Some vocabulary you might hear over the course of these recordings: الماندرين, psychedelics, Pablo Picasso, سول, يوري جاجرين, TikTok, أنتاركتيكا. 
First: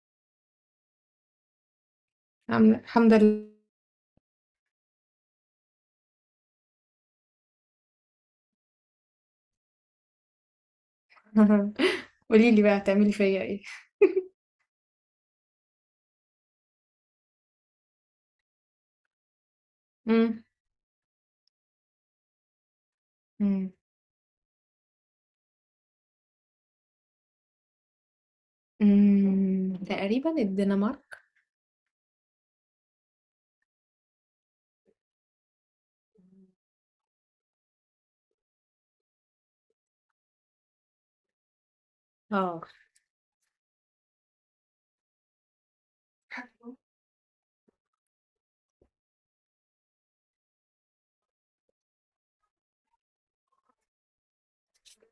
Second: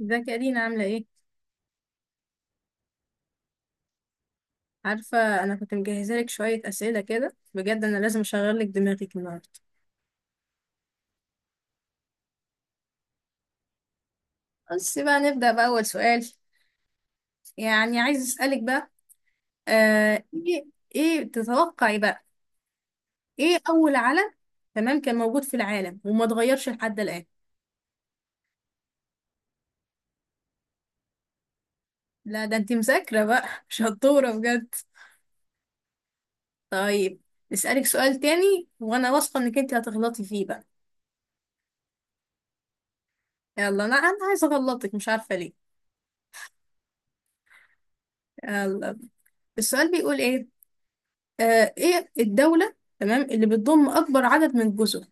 ازيك يا دينا عاملة ايه؟ الحمد لله. عارفة. أنا كنت مجهزة لك شوية أسئلة كده، بجد أنا لازم أشغل لك دماغك النهاردة. قولي لي بقى هتعملي فيا ايه؟ بس بقى نبدأ بأول سؤال. يعني عايز أسألك بقى. امم ايه ايه تتوقعي بقى، ايه امم أول علم تمام كان موجود في العالم وما اتغيرش لحد الآن؟ أمم، تقريبا الدنمارك. لا ده انتي مذاكرة بقى شطورة بجد. طيب، أسألك سؤال تاني وأنا واثقة إنك انتي هتغلطي فيه بقى. اه. يلا، أنا عايزة أغلطك، مش عارفة ليه. يلا، السؤال بيقول ايه؟ ايه الدولة تمام اللي بتضم اكبر عدد من الجزر؟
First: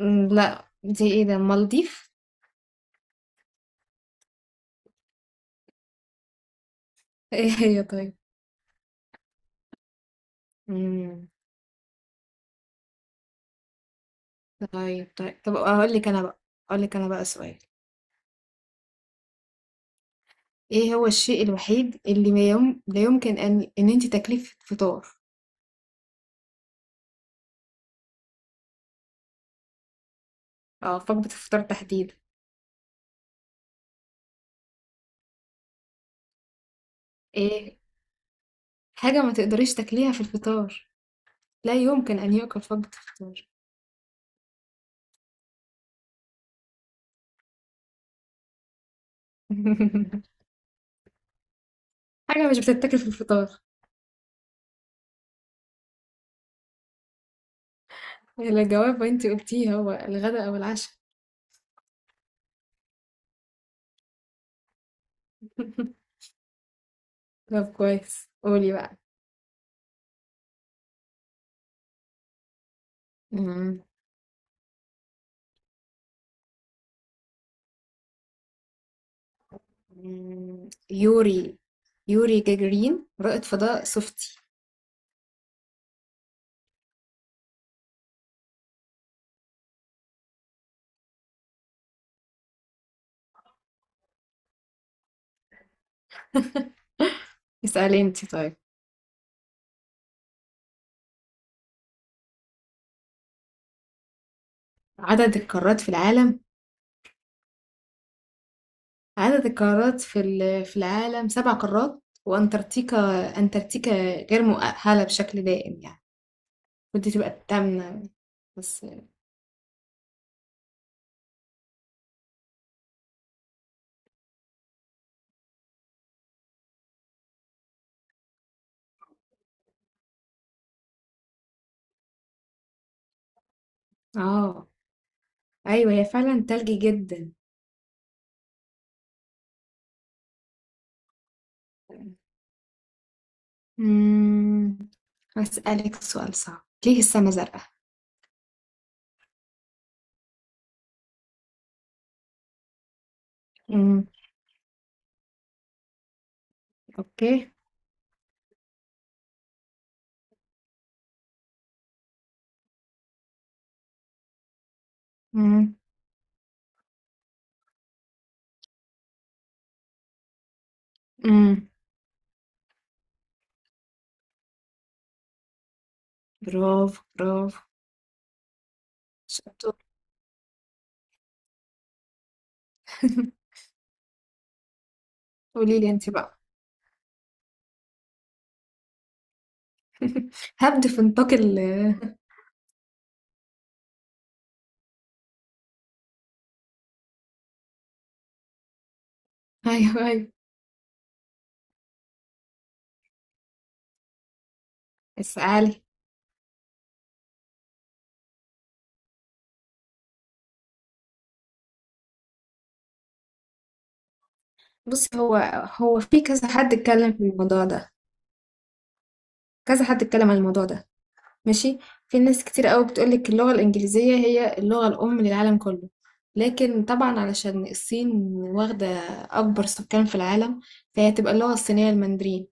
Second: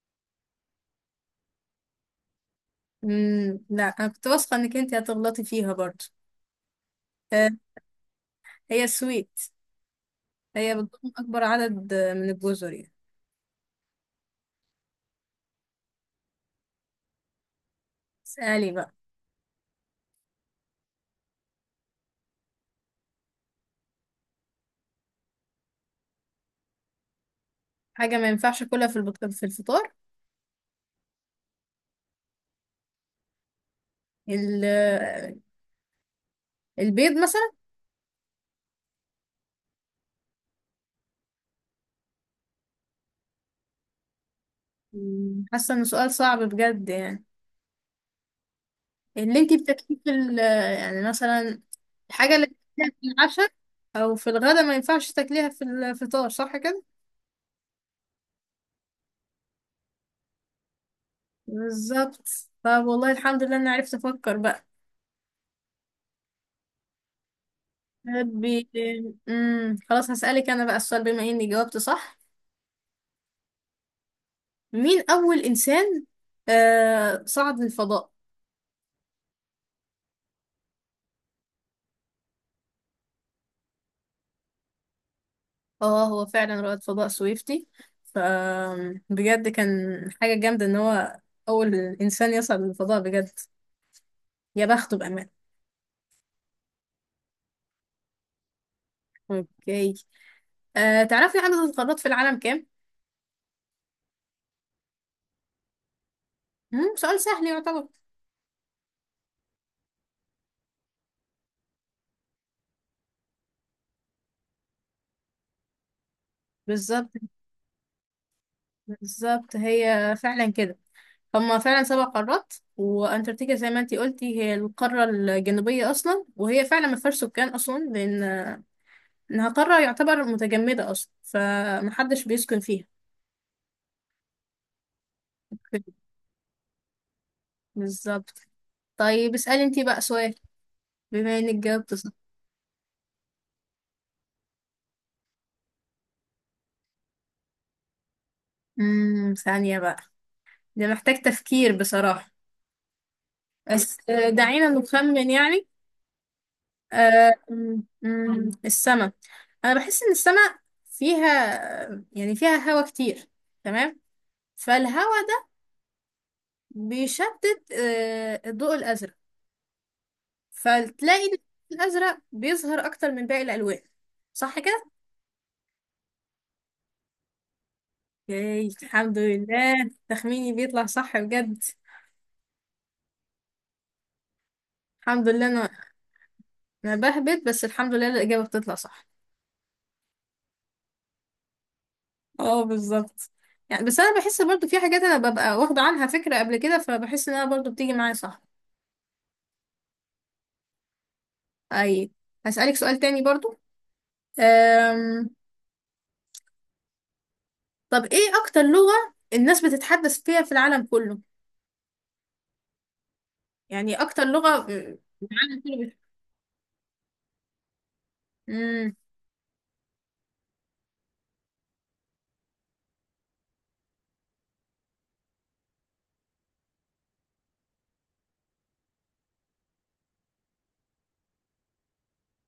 لا، دي ايه ده؟ المالديف. لا انا كنت واثقة انك انت هتغلطي فيها برضو. آه، ايه هي؟ طيب. هي السويد. هي بتضم امم اكبر عدد من الجزر يعني. طيب طيب طب، اقول لك انا بقى سؤال. اسألي بقى. ايه هو الشيء الوحيد اللي ما يوم... لا يمكن ان انت تاكليه في الفطار؟ حاجة ما ينفعش كلها في الفطار. اه، وجبة الفطار تحديدا. ال... آه، البيض مثلا. ايه، حاجة ما تقدريش تاكليها في الفطار، لا يمكن ان يؤكل في وجبة الفطار. حاسة انه سؤال صعب بجد يعني. اللي انت بتاكليه في ال... آه، يعني مثلا الحاجة اللي حاجة مش بتاكليها بتتاكل في في العشاء الفطار. او في الغدا ما ينفعش تاكليها في الفطار، صح كده؟ الإجابة انتي قلتيها، هو الغداء أو العشاء. بالظبط. طب والله الحمد لله اني عرفت افكر بقى. طب كويس، بي... قولي بقى. خلاص هسألك انا بقى السؤال بما اني جاوبت صح. أمم، مين اول انسان صعد للفضاء؟ أمم، يوري. يوري جاجرين رائد فضاء صفتي. اه، هو فعلا رائد فضاء سويفتي. ف بجد كان حاجة جامدة ان هو اول انسان يصعد للفضاء بجد. يا بخته بأمان. اسألي انتي طيب. اوكي. تعرفي عدد القارات في العالم كام؟ عدد القارات في العالم. سؤال سهل يعتبر. عدد القارات في في العالم 7 قارات وأنتاركتيكا. أنتاركتيكا غير مؤهلة بشكل دائم يعني، كنت بالظبط. تبقى التامنة بس. بالظبط، هي فعلا كده. هما فعلا سبع قارات وانتاركتيكا زي ما انتي قلتي، هي القارة الجنوبية اصلا وهي فعلا ما فيهاش سكان اصلا لان انها قارة يعتبر متجمدة اصلا فمحدش بيسكن فيها. اه، أوكي، أيوة، هي فعلا تلجي جدا. بالظبط. طيب اسألي انتي بقى سؤال بما انك جاوبت صح. أمم، هسألك سؤال صعب: ليه السما زرقاء؟ ثانية بقى، ده محتاج تفكير بصراحة. بس إمم، دعينا نخمن يعني. آه، أوكي، أمم، أمم، السما، انا بحس ان السما فيها، يعني فيها هوا كتير، تمام. فالهوا إمم، بيشتت الضوء الأزرق. فتلاقي الضوء إمم، الأزرق بيظهر أكتر من باقي الألوان، صح كده؟ برافو، برافو، ياي الحمد شطورة. لله تخميني بيطلع صح بجد. الحمد لله. أنا قولي لي أنتِ بقى. أنا بهبت بس الحمد لله الإجابة بتطلع صح. هابدأ في نطاق ال. اه، بالظبط. يعني بس أنا بحس برضو في حاجات أنا ببقى واخدة عنها فكرة قبل كده فبحس إنها برضو بتيجي معايا صح. أيوه، أيوه، أي. هسألك سؤال تاني برضو. أم... اسألي. طب إيه أكتر لغة الناس بتتحدث فيها في العالم كله؟ يعني أكتر لغة بُصّي، هو العالم كله. هو في كذا حد اتكلم في الموضوع ده، امم كذا حد اتكلم عن الموضوع ده، ماشي، في ناس كتير أوي بتقول لِك اللغة الإنجليزية هي اللغة الأم للعالم كله، لكن طبعًا علشان الصين واخدة أكبر سكان في العالم، فهي هتبقى اللغة الصينية الماندرين،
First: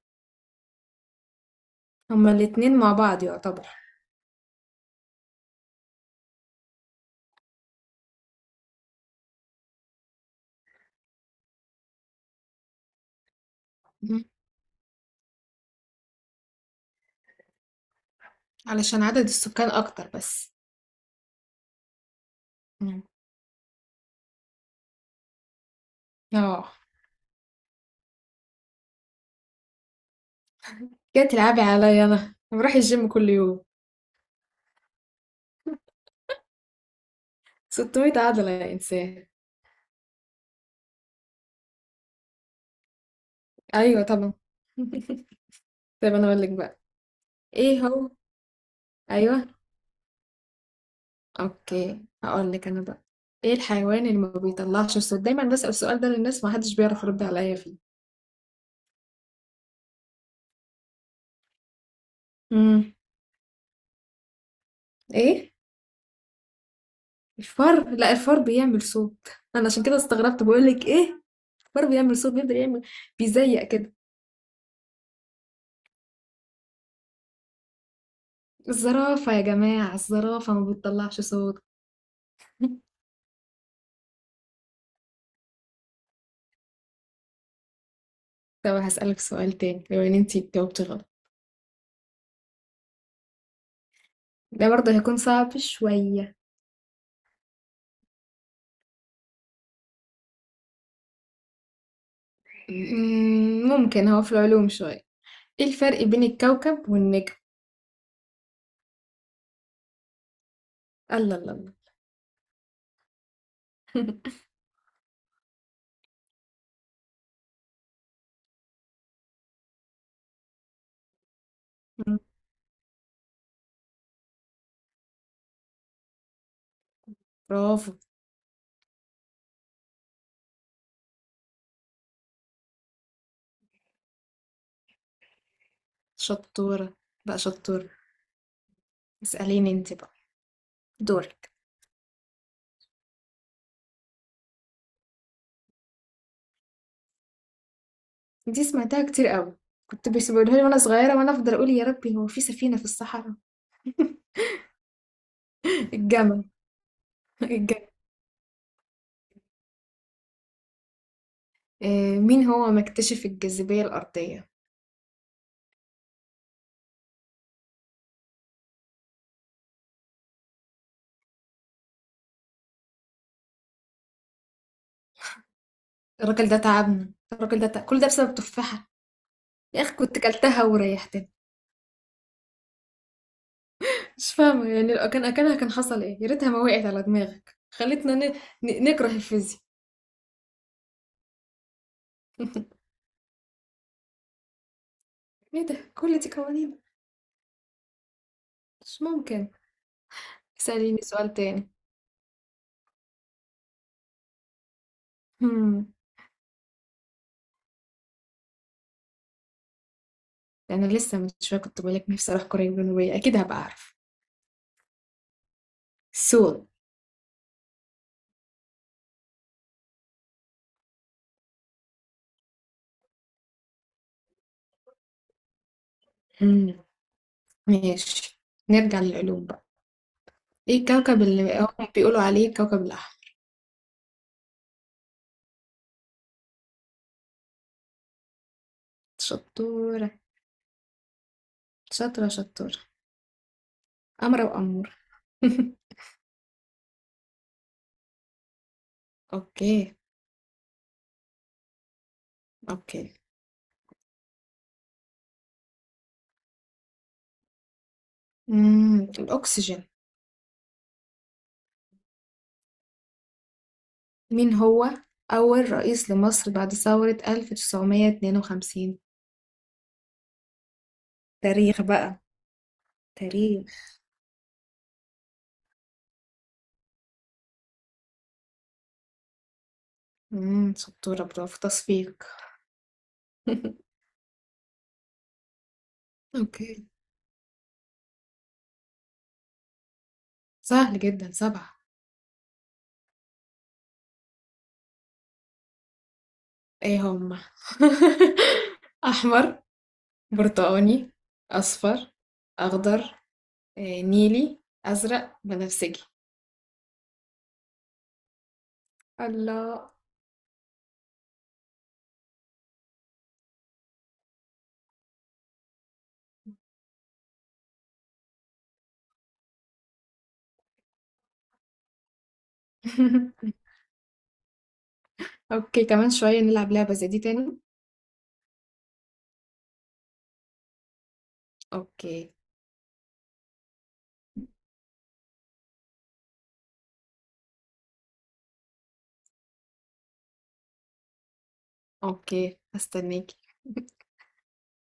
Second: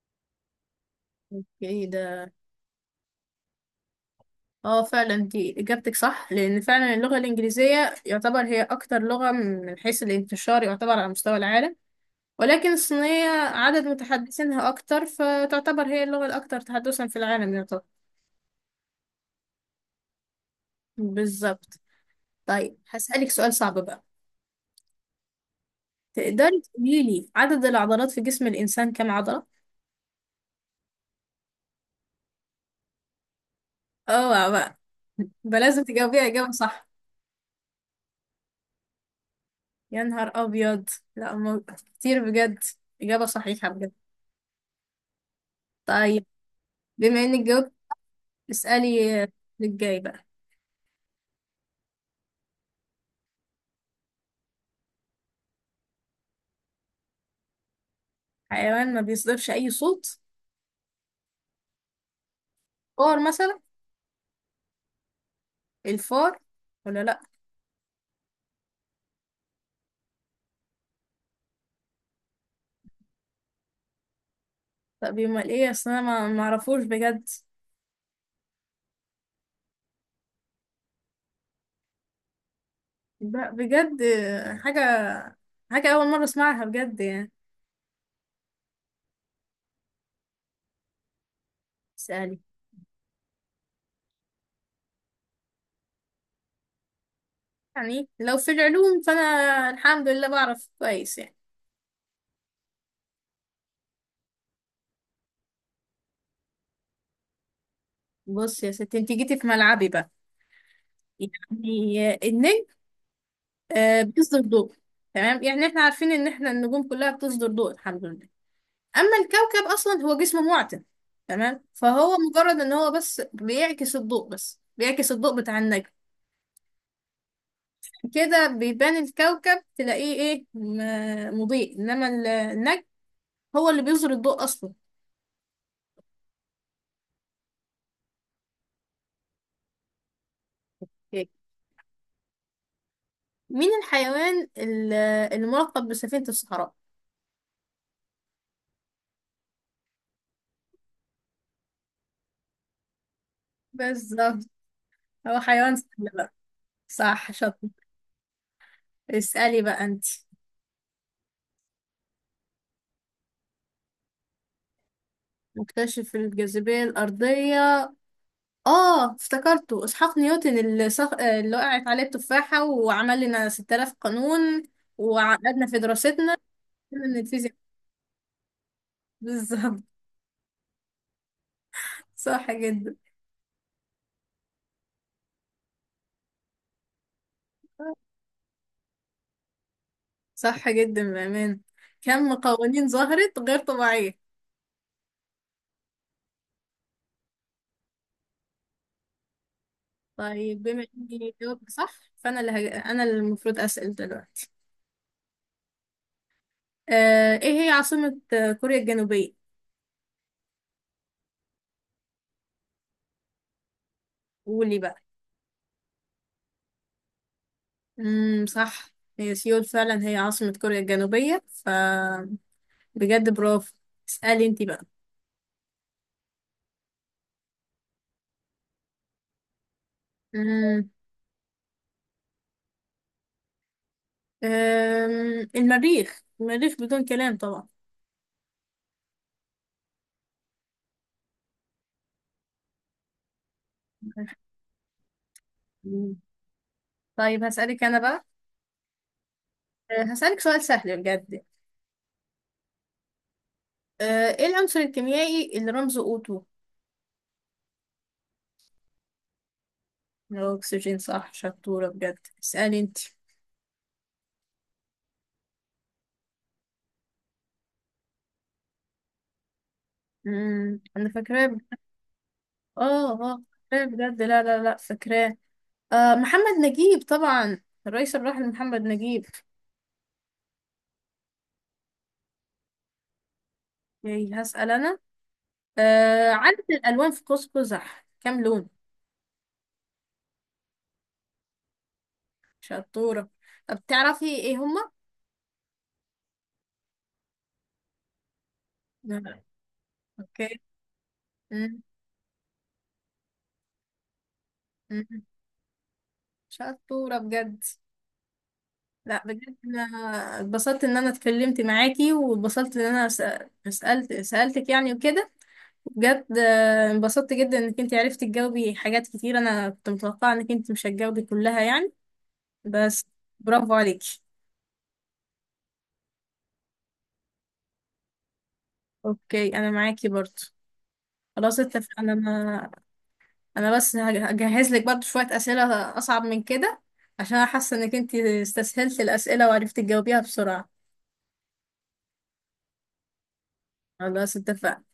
ايه هُم ده. الاتنين مع بعض يعتبر. اه، فعلا دي اجابتك صح لان فعلا اللغه الانجليزيه يعتبر هي اكتر لغه من حيث الانتشار يعتبر على مستوى العالم، ولكن الصينيه عدد متحدثينها اكتر فتعتبر هي اللغه الاكثر تحدثا في العالم يعتبر. علشان عدد السكان اكتر بس. بالظبط. طيب مم. هسألك سؤال صعب بقى. تقدري اه، تقولي لي عدد العضلات في جسم الانسان كم عضله؟ جاي تلعبي عليا؟ انا بروح الجيم كل يوم. اوعى بقى، بقى لازم تجاوبيها اجابه صح. 600 عضلة يا انسان. يا نهار ابيض. لا مو- كتير بجد. اجابه صحيحه بجد. ايوه طبعا. طيب انا طيب، اقول لك بقى. بما انك جاوبتي ايه هو. اسألي ايوه. للجاي بقى. اوكي، هقول لك انا بقى. ايه الحيوان اللي ما بيطلعش صوت؟ دايما بسأل السؤال ده للناس، ما حدش بيعرف يرد عليا فيه. حيوان ما بيصدرش أي صوت؟ مم. فار مثلا؟ ايه؟ الفار ولا لأ؟ الفار؟ لا، الفار بيعمل صوت. انا عشان كده استغربت بقول لك ايه. الفار بيعمل صوت، بيفضل يعمل، بيزيق كده. طب يبقى ايه أصل أنا ما معرفوش بجد. الزرافة يا جماعة، الزرافة ما بتطلعش صوت. بجد حاجة، حاجة أول مرة أسمعها بجد يعني. طب هسألك سؤال تاني لو ان انتي جاوبتي غلط. اسألي. ده برضه هيكون صعب شوية. يعني لو في العلوم فأنا الحمد لله بعرف كويس يعني. مم، ممكن هو في العلوم شوية. ايه الفرق بين الكوكب والنجم؟ بص يا ستي انت جيتي في ملعبي بقى. الله الله الله. يعني النجم بيصدر ضوء، تمام. يعني احنا عارفين ان احنا النجوم كلها بتصدر ضوء الحمد لله. اما الكوكب اصلا هو جسم معتم، تمام. فهو مجرد ان هو بس بيعكس الضوء بتاع النجم. برافو. كده بيبان الكوكب تلاقيه ايه مضيء انما النجم هو اللي بيظهر الضوء اصلا. شطورة، بقى شطورة. اسأليني انتي بقى. إيه. دورك. مين الحيوان الملقب بسفينة الصحراء؟ دي سمعتها كتير قوي، كنت بيسيبولها لي وانا صغيرة، وانا افضل اقول: يا ربي، هو في سفينة في الصحراء؟ بالظبط. هو حيوان سهل بقى. الجمل. صح شاطر. الجمل. اسألي بقى انت. مين هو مكتشف الجاذبية الأرضية؟ مكتشف الجاذبية الأرضية. اه، افتكرته اسحاق نيوتن اللي وقعت عليه التفاحة وعمل لنا 6,000 قانون وعقدنا في دراستنا الراجل ده تعبنا، من الفيزياء. الراجل ده تعب. كل ده بسبب تفاحة. يا بالظبط. أخي كنت كلتها وريحتني. صح جدا. مش فاهمة، يعني لو كان أكلها كان حصل إيه؟ يا ريتها ما وقعت على دماغك، خلتنا نكره الفيزياء. صح جدا بأمان. كم قوانين ظهرت غير طبيعية. إيه ده، كل دي قوانين؟ مش ممكن. طيب بما اسأليني سؤال اني تاني. جاوبت صح فانا اللي هج... انا اللي المفروض اسأل دلوقتي. هم. ايه هي عاصمة كوريا الجنوبية؟ أنا لسه من شوية كنت بقولك نفسي أروح كوريا الجنوبية، أكيد هبقى أعرف. قولي بقى. سول. صح، هي سيول فعلا هي عاصمة كوريا الجنوبية. بجد برافو. اسألي انتي بقى. ماشي، نرجع للعلوم بقى. ايه مم. الكوكب اللي هم بيقولوا عليه كوكب الأحمر؟ المريخ، المريخ بدون كلام طبعا. شطورة. شاطرة شطورة، أمرة وأمورة. مم. طيب هسألك أنا بقى. اوكي. هسألك سؤال سهل بجد. اوكي. ايه العنصر الكيميائي اللي رمزه O2؟ الأكسجين. الاكسجين صح شطورة بجد اسألي انت. مين هو أول رئيس لمصر بعد ثورة 1952؟ مم. أنا فاكراه تاريخ بقى. اه اه، فاكراه تاريخ. بجد. لا لا لا، فاكراه. محمد نجيب طبعا. الرئيس الراحل محمد نجيب. شطورة، برافو، تصفيق. ياي هسأل انا. عدد اوكي. الالوان في قوس قزح كام لون؟ سهل جدا، سبعة. شطورة. طب تعرفي ايه هما؟ ايه هم؟ لا. أحمر، أوكي. برتقاني، مم. أصفر، أخضر، نيلي، مم. أزرق، بنفسجي. شطورة بجد. لا بجد انا الله. اتبسطت ان انا اتكلمت معاكي واتبسطت ان انا سألتك يعني وكده. بجد انبسطت جدا انك انت عرفتي تجاوبي حاجات كتير، انا كنت متوقعة انك انت مش هتجاوبي كلها يعني، بس. برافو عليكي. اوكي، كمان شوية نلعب لعبة زي دي تاني. اوكي انا معاكي برضو. خلاص اتفقنا. اوكي. انا بس هجهز لك برضو شوية اسئلة اصعب من كده. عشان انا حاسة انك انت استسهلت الاسئلة وعرفتي تجاوبيها بسرعة. اوكي، هستناك. خلاص اتفقنا.